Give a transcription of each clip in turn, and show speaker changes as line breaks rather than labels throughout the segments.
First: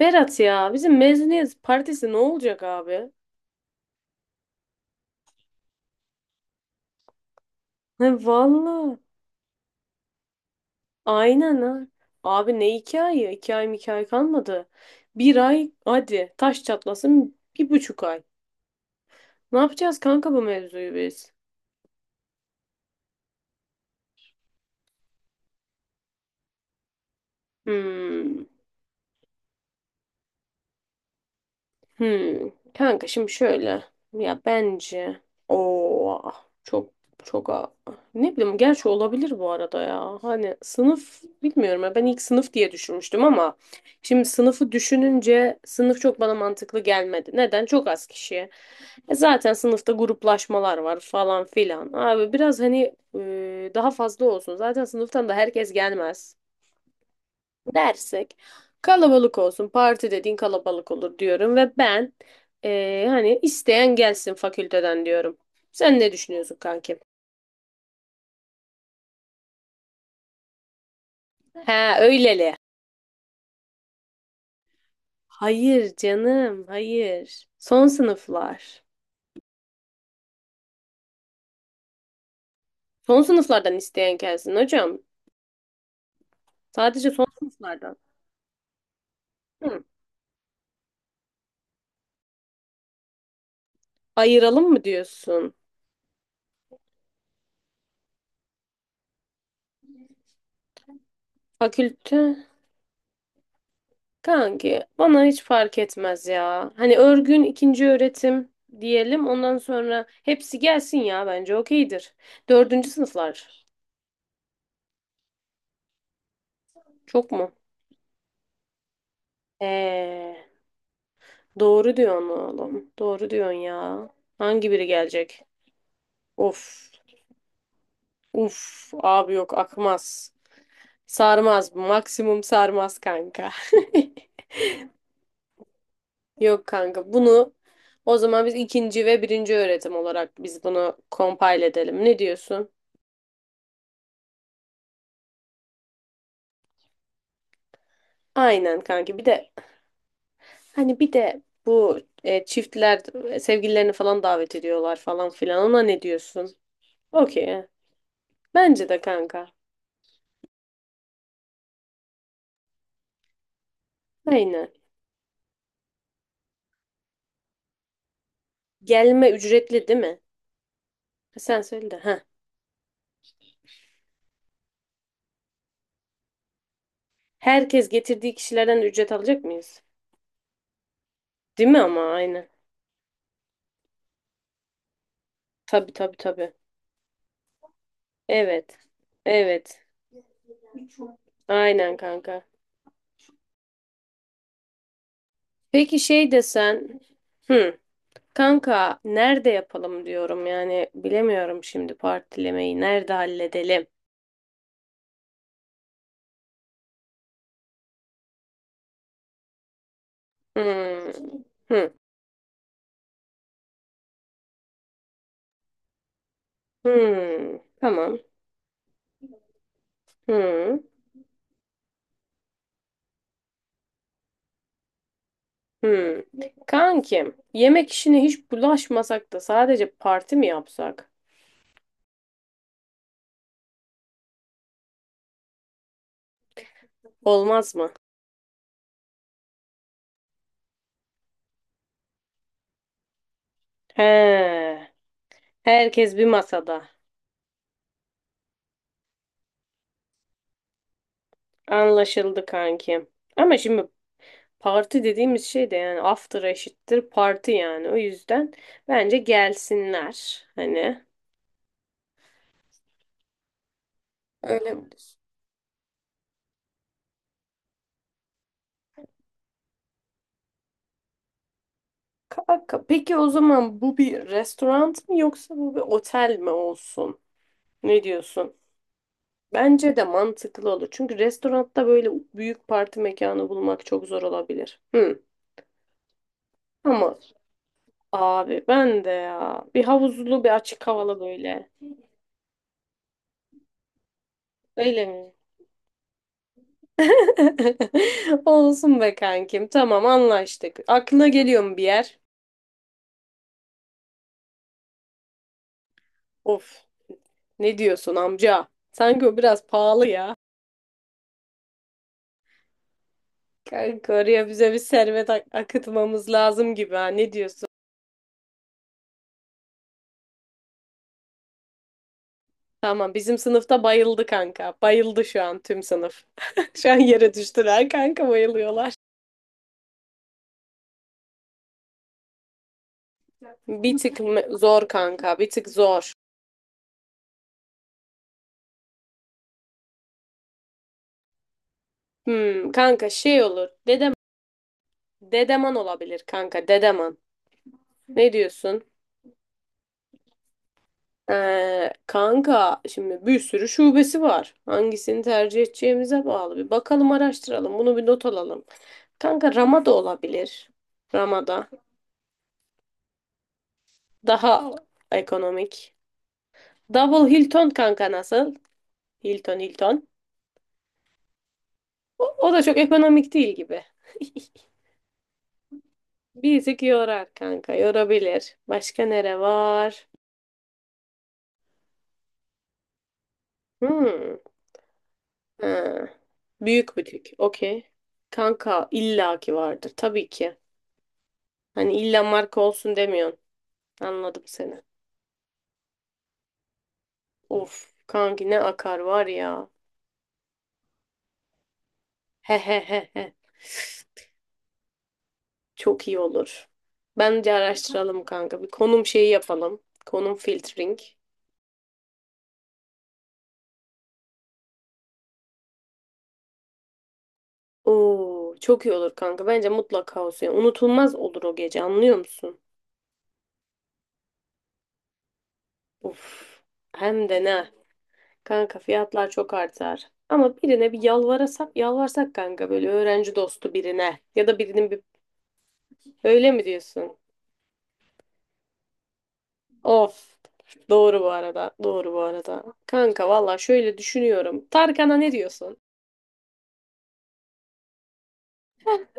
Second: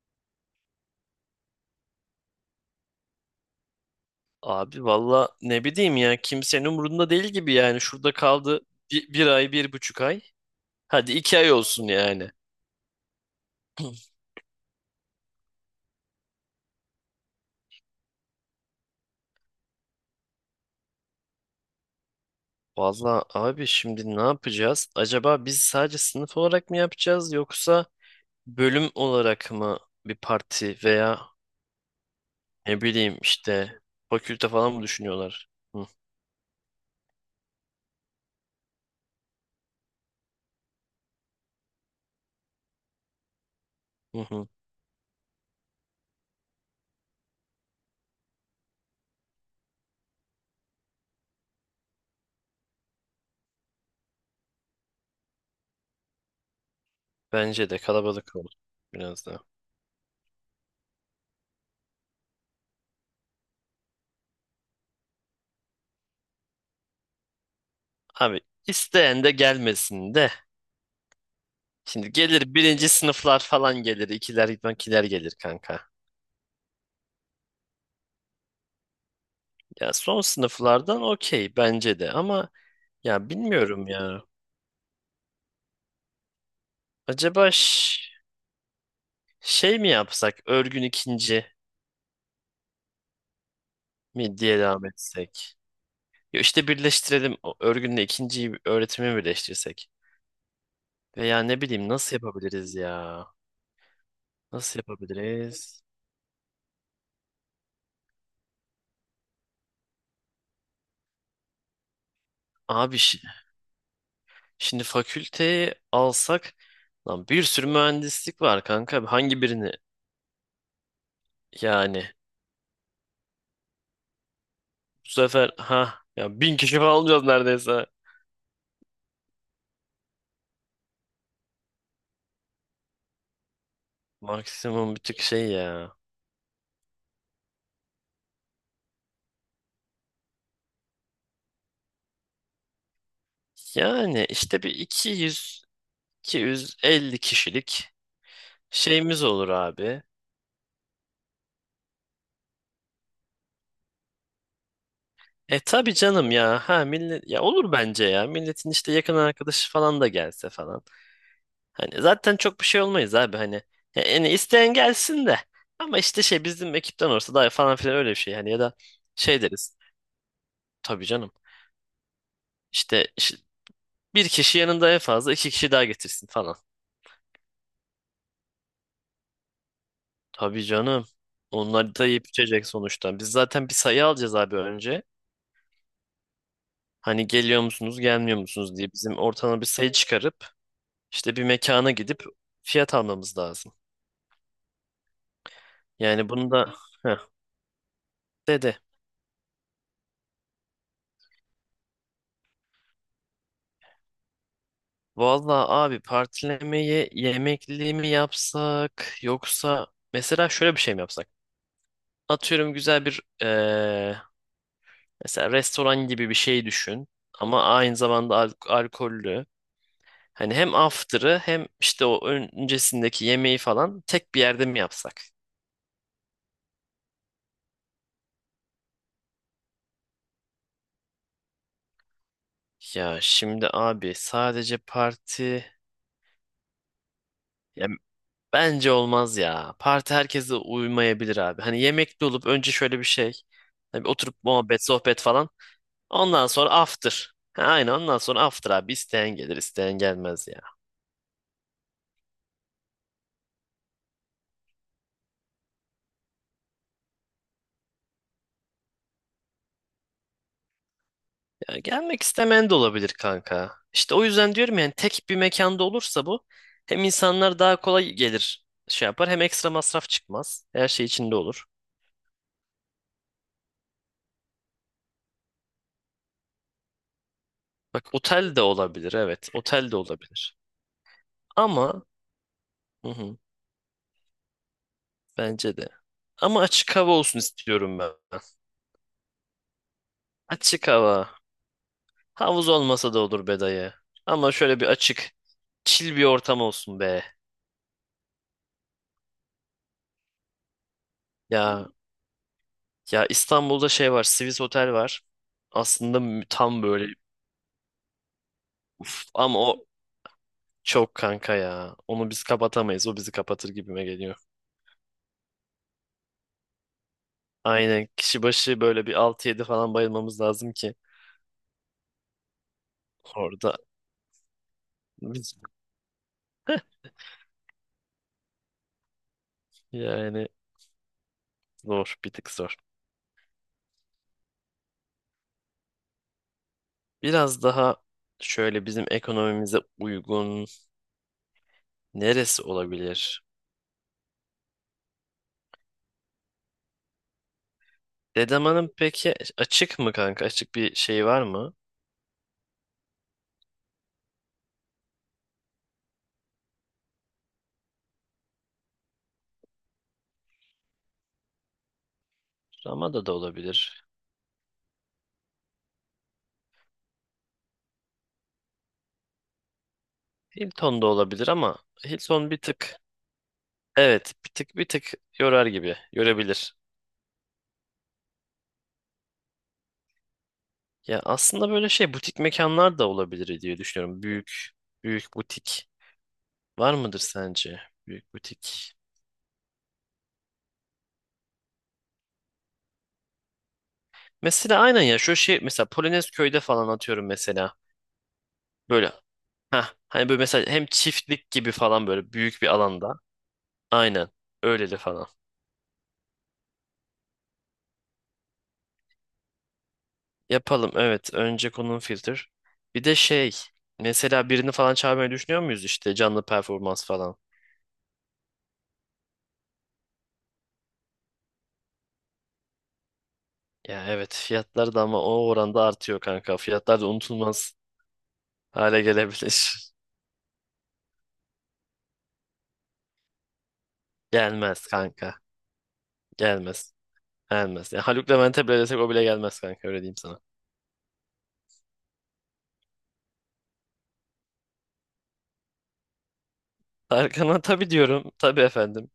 Berat ya bizim mezuniyet partisi ne olacak abi?
Abi valla ne bileyim ya kimsenin umurunda değil gibi yani
He
şurada kaldı
valla.
bir ay 1,5 ay hadi 2 ay
Aynen
olsun
ha.
yani.
Abi ne iki ay? İki ay mı iki ay kalmadı. Bir ay hadi taş çatlasın bir buçuk ay. Ne yapacağız kanka bu mevzuyu biz?
Valla abi şimdi ne yapacağız? Acaba biz sadece sınıf olarak mı yapacağız yoksa
Hmm.
bölüm olarak mı bir parti veya
Hmm.
ne
Kanka
bileyim
şimdi
işte
şöyle. Ya
fakülte falan mı
bence
düşünüyorlar? Hı,
o çok çok ne bileyim gerçi olabilir bu arada ya. Hani sınıf bilmiyorum ya ben ilk sınıf diye düşünmüştüm ama
hı,
şimdi
hı.
sınıfı düşününce sınıf çok bana mantıklı gelmedi. Neden? Çok az kişi. E zaten sınıfta gruplaşmalar var falan filan. Abi biraz hani daha fazla olsun. Zaten sınıftan da herkes gelmez
Bence de
dersek
kalabalık olur biraz
kalabalık
da.
olsun. Parti dediğin kalabalık olur diyorum ve ben hani isteyen gelsin fakülteden diyorum. Sen ne düşünüyorsun kankim?
Abi isteyen de gelmesin de.
Ha
Şimdi gelir
öyleli.
birinci sınıflar falan gelir, ikiler gelir kanka.
Hayır canım, hayır. Son sınıflar.
Ya son sınıflardan okey bence de ama
Son
ya
sınıflardan
bilmiyorum
isteyen
ya.
gelsin hocam. Sadece son
Acaba
sınıflardan.
şey
Hı.
mi yapsak örgün ikinci mi diye
Ayıralım mı
devam
diyorsun?
etsek? Ya işte birleştirelim o örgünle ikinciyi öğretimi birleştirsek. Veya ne bileyim nasıl
Fakülte.
yapabiliriz ya? Nasıl
Kanki bana hiç fark
yapabiliriz?
etmez ya. Hani örgün ikinci öğretim diyelim. Ondan sonra hepsi gelsin ya bence okeydir. Dördüncü
Abi
sınıflar.
şimdi fakülteyi alsak lan
Çok
bir
mu?
sürü mühendislik var kanka. Hangi birini
Ee, doğru
yani?
diyorsun oğlum. Doğru diyorsun ya. Hangi biri
Bu
gelecek?
sefer ha ya 1.000 kişi
Of.
falan alacağız neredeyse.
Uf. Abi yok akmaz. Sarmaz. Maksimum sarmaz kanka.
Maksimum bir tık şey ya.
Yok kanka. Bunu o zaman biz ikinci ve birinci öğretim olarak biz bunu compile edelim. Ne diyorsun?
Yani işte bir iki iki yüz 250 kişilik
Aynen kanki.
şeyimiz
Bir
olur
de
abi.
Hani bir de bu çiftler sevgililerini falan davet ediyorlar falan
E
filan. Ona
tabii
ne
canım
diyorsun?
ya. Ha millet ya
Okey.
olur bence ya. Milletin
Bence
işte
de
yakın
kanka.
arkadaşı falan da gelse falan. Hani zaten çok bir şey olmayız abi hani. Ya yani
Aynen.
isteyen gelsin de. Ama işte şey bizim ekipten olursa daha falan filan öyle bir şey hani ya da
Gelme
şey deriz.
ücretli değil mi?
Tabii canım.
Ha, sen söyle de. Ha.
İşte, işte bir kişi yanında en fazla iki kişi daha getirsin falan.
Herkes getirdiği kişilerden ücret alacak mıyız?
Tabii canım.
Değil mi
Onlar da
ama
yiyip
aynen.
içecek sonuçta. Biz zaten bir sayı alacağız abi önce.
Tabii tabii tabii.
Hani geliyor musunuz, gelmiyor musunuz
Evet.
diye bizim ortama bir
Evet.
sayı çıkarıp işte bir mekana
Aynen
gidip
kanka.
fiyat almamız lazım.
Peki
Yani
şey
bunu da
desen.
heh,
Hı.
dedi.
Kanka nerede yapalım diyorum yani bilemiyorum şimdi partilemeyi nerede halledelim.
Vallahi abi partilemeye yemekli mi yapsak yoksa mesela şöyle bir şey mi
Hı.
yapsak?
Hı.
Atıyorum güzel bir mesela restoran gibi bir şey düşün
Hmm,
ama aynı
tamam.
zamanda alkollü. Hani hem
Hmm,
after'ı hem işte o öncesindeki yemeği falan tek bir yerde mi yapsak?
hmm. Kankim, yemek işine hiç bulaşmasak da sadece parti mi yapsak?
Ya şimdi abi sadece parti
Olmaz
ya
mı?
bence olmaz ya. Parti herkese uymayabilir abi. Hani yemekli olup önce şöyle bir şey. Hani bir oturup
He,
muhabbet, sohbet falan.
herkes bir
Ondan sonra
masada.
after. Ha, aynen ondan sonra after abi. İsteyen gelir, isteyen gelmez ya.
Anlaşıldı kankim. Ama şimdi parti dediğimiz şey de yani after eşittir parti yani. O yüzden bence gelsinler. Hani
Ya gelmek istemeyen de olabilir kanka. İşte o yüzden
öyle
diyorum
mi
yani
diyorsun?
tek bir mekanda olursa bu hem insanlar daha kolay gelir şey yapar hem ekstra masraf çıkmaz. Her şey içinde olur.
Kanka, peki o zaman bu bir restoran mı yoksa bu bir otel mi olsun? Ne
Bak
diyorsun?
otel de olabilir evet. Otel
Bence
de
de
olabilir.
mantıklı olur. Çünkü restoranda
Ama
böyle büyük parti
hı hı,
mekanı bulmak çok zor olabilir. Hı.
bence de. Ama açık hava
Ama
olsun istiyorum ben.
abi ben de ya bir havuzlu bir açık
Açık
havalı
hava.
böyle.
Havuz olmasa da olur be dayı. Ama şöyle bir
Öyle
açık,
mi?
chill bir ortam olsun be.
Olsun be kankim. Tamam anlaştık. Aklına geliyor mu bir
Ya
yer?
ya İstanbul'da şey var, Swiss Otel var. Aslında tam
Of
böyle
ne diyorsun amca?
uf,
Sanki o
ama
biraz
o
pahalı ya.
çok kanka ya. Onu biz kapatamayız. O bizi kapatır gibime
Kanka
geliyor.
oraya bize bir servet akıtmamız lazım gibi ha. Ne diyorsun?
Aynen kişi başı böyle bir 6 yedi falan bayılmamız lazım ki
Tamam bizim
orada
sınıfta bayıldı kanka. Bayıldı şu an
biz
tüm sınıf. Şu an yere düştüler kanka bayılıyorlar.
yani zor, bir tık zor.
Bir tık zor kanka bir tık zor.
Biraz daha şöyle bizim ekonomimize uygun neresi
Hmm, kanka şey
olabilir?
olur. Dedeman olabilir kanka Dedeman. Ne diyorsun?
Dedeman'ın peki açık mı kanka? Açık bir şey var mı?
Kanka şimdi bir sürü şubesi var. Hangisini tercih edeceğimize bağlı. Bir bakalım araştıralım. Bunu bir not alalım. Kanka Ramada olabilir. Ramada.
Ramada da olabilir.
Daha ekonomik. Double Hilton kanka nasıl? Hilton Hilton.
Hilton da olabilir ama
O
Hilton bir
da çok
tık
ekonomik değil gibi.
evet bir tık yorar gibi görebilir.
Bizik yorar kanka, yorabilir. Başka nere var?
Ya aslında böyle şey butik mekanlar da olabilir diye düşünüyorum.
Hmm.
Büyük büyük butik
Ha. Büyük
var mıdır
butik.
sence?
Okey.
Büyük
Kanka
butik.
illaki vardır tabii ki. Hani illa marka olsun demiyorsun. Anladım seni.
Mesela aynen ya şu şey mesela Polonez köyde falan atıyorum
Of
mesela.
kanki ne akar
Böyle
var ya.
ha hani böyle mesela hem çiftlik gibi falan böyle
He
büyük bir
he he
alanda.
he.
Aynen öyleli falan.
Çok iyi olur. Bence araştıralım kanka. Bir konum şeyi yapalım. Konum
Yapalım
filtering.
evet. Önce konum filter. Bir de şey mesela birini falan çağırmayı düşünüyor muyuz işte canlı performans falan.
Oo, çok iyi olur kanka. Bence mutlaka olsun. Yani unutulmaz olur o gece anlıyor musun?
Ya evet fiyatlar da ama o oranda artıyor
Uf,
kanka. Fiyatlar da
hem de ne.
unutulmaz
Kanka
hale
fiyatlar çok
gelebilir.
artar. Ama birine bir yalvarsak kanka böyle öğrenci dostu birine ya da
Gelmez
birinin bir
kanka.
öyle mi
Gelmez.
diyorsun?
Gelmez. Ya Haluk Levent'e bile desek o bile gelmez kanka öyle diyeyim
Of.
sana.
Doğru bu arada. Doğru bu arada. Kanka valla şöyle düşünüyorum. Tarkan'a ne diyorsun?
Tarkan'a tabii diyorum. Tabii efendim.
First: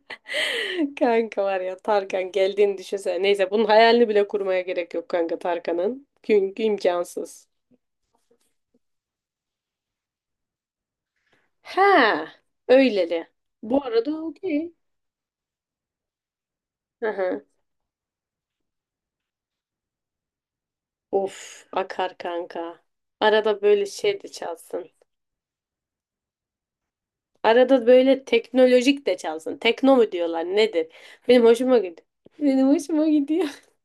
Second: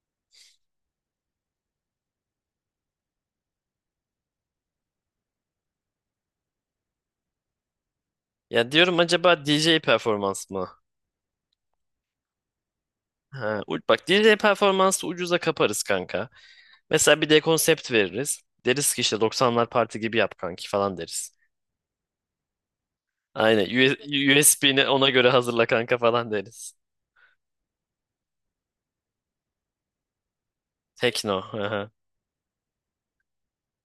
Kanka var ya Tarkan geldiğini düşünsene. Neyse bunun hayalini bile kurmaya gerek yok kanka Tarkan'ın. Çünkü imkansız.
Ya diyorum acaba DJ performans mı?
Ha, öyleli.
Ha,
Bu
bak
arada
DJ
okey.
performansı ucuza kaparız kanka. Mesela bir de
Aha.
konsept veririz. Deriz ki işte 90'lar parti gibi yap kanki falan deriz.
Of akar kanka. Arada
Aynen.
böyle şey de
USB'ni
çalsın.
ona göre hazırla kanka falan deriz.
Arada böyle teknolojik de çalsın. Tekno mu diyorlar nedir?
Tekno.
Benim hoşuma
Aha.
gidiyor. Benim hoşuma gidiyor.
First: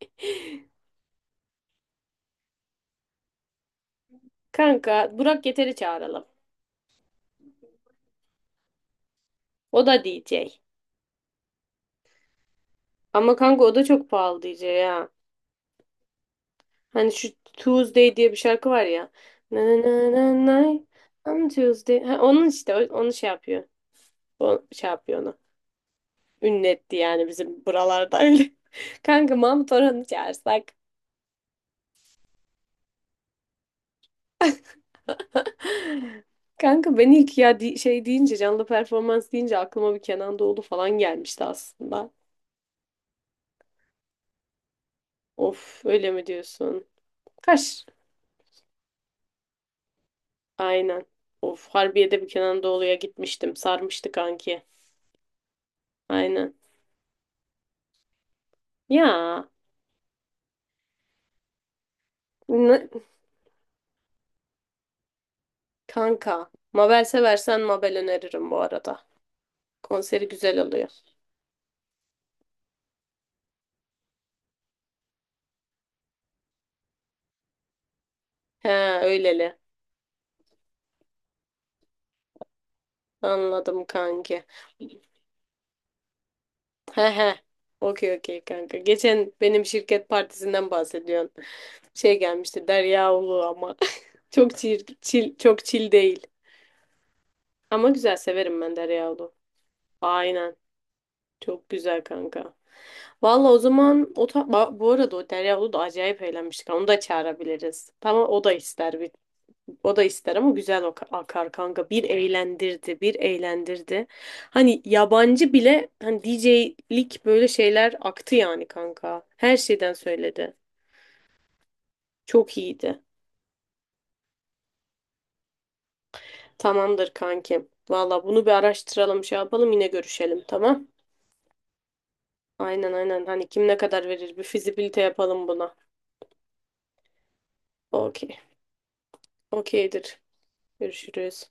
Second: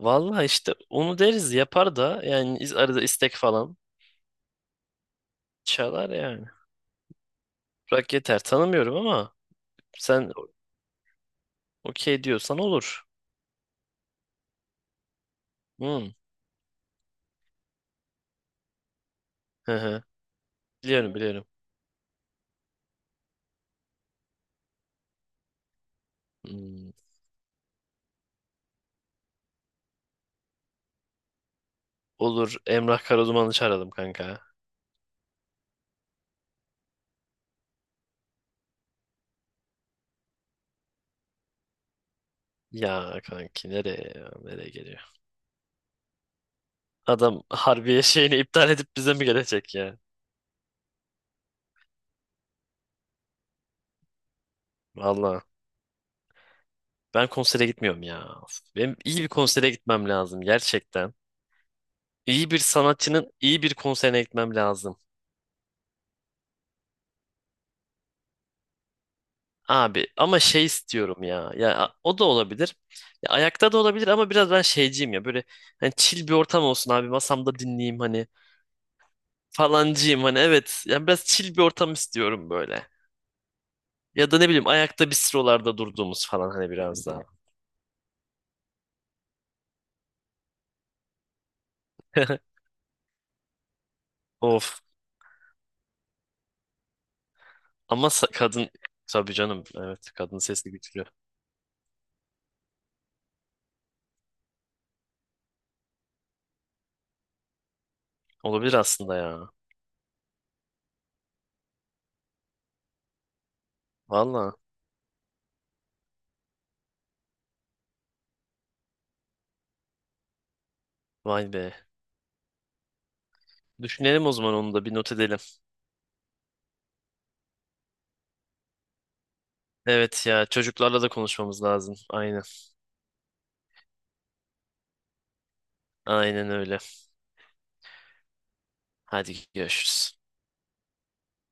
Vallahi işte onu deriz yapar da yani arada istek falan
Kanka Burak Yeter'i
çalar
çağıralım.
yani. Bırak yeter tanımıyorum ama
O da
sen
DJ.
okey diyorsan olur.
Ama kanka o da çok pahalı DJ ya.
Hmm.
Hani şu Tuesday diye bir şarkı var ya. Na
Hı
na
hı.
na na na.
Biliyorum biliyorum.
I'm Tuesday. Ha, onun işte onu şey yapıyor. O şey yapıyor onu.
Hmm.
Ünletti yani bizim buralarda öyle. Kanka Mahmut Orhan'ı çağırsak.
Olur Emrah Karaduman'ı çağıralım kanka.
Kanka ben ilk ya şey deyince canlı performans deyince aklıma bir Kenan Doğulu falan gelmişti aslında.
Ya kanki nereye ya, nereye geliyor?
Of öyle mi diyorsun?
Adam
Kaş.
Harbiye şeyini iptal edip bize mi gelecek ya?
Aynen. Of Harbiye'de bir Kenan Doğulu'ya gitmiştim. Sarmıştı kanki.
Vallahi.
Aynen.
Ben konsere gitmiyorum ya. Of, benim iyi bir
Ya
konsere gitmem lazım gerçekten. İyi bir
ne-
sanatçının iyi bir konserine gitmem lazım.
kanka. Mabel seversen Mabel öneririm bu arada.
Abi
Konseri
ama
güzel
şey
oluyor.
istiyorum ya. Ya o da olabilir. Ya, ayakta da olabilir ama biraz ben şeyciyim ya. Böyle hani chill bir ortam olsun abi. Masamda dinleyeyim hani
He öyleli.
falancıyım hani evet. Yani biraz chill bir ortam istiyorum böyle.
Anladım
Ya da
kanki.
ne bileyim ayakta bistrolarda durduğumuz falan hani
He
biraz daha.
he. Okey okey kanka. Geçen benim şirket partisinden bahsediyorsun. Şey gelmişti Derya Ulu ama. Çok çil,
Of.
çil, çok çil değil. Ama
Ama
güzel severim
kadın
ben Derya
tabii
Ulu.
canım evet kadın
Aynen.
sesi güçlü.
Çok güzel kanka. Valla o zaman bu arada o Derya Ulu da acayip eğlenmiştik. Onu da çağırabiliriz. Tamam.
Olabilir aslında ya.
O da ister ama güzel o akar kanka. Bir eğlendirdi, bir eğlendirdi.
Valla.
Hani yabancı bile hani DJ'lik böyle şeyler aktı yani kanka. Her şeyden söyledi.
Vay be.
Çok iyiydi.
Düşünelim o zaman onu da bir not edelim.
Tamamdır kankim. Valla bunu bir araştıralım, şey yapalım yine
Evet
görüşelim
ya
tamam?
çocuklarla da konuşmamız lazım. Aynen.
Aynen aynen. Hani kim ne kadar verir bir fizibilite yapalım buna.
Aynen öyle.
Okey.
Hadi görüşürüz.
Okeydir. Görüşürüz.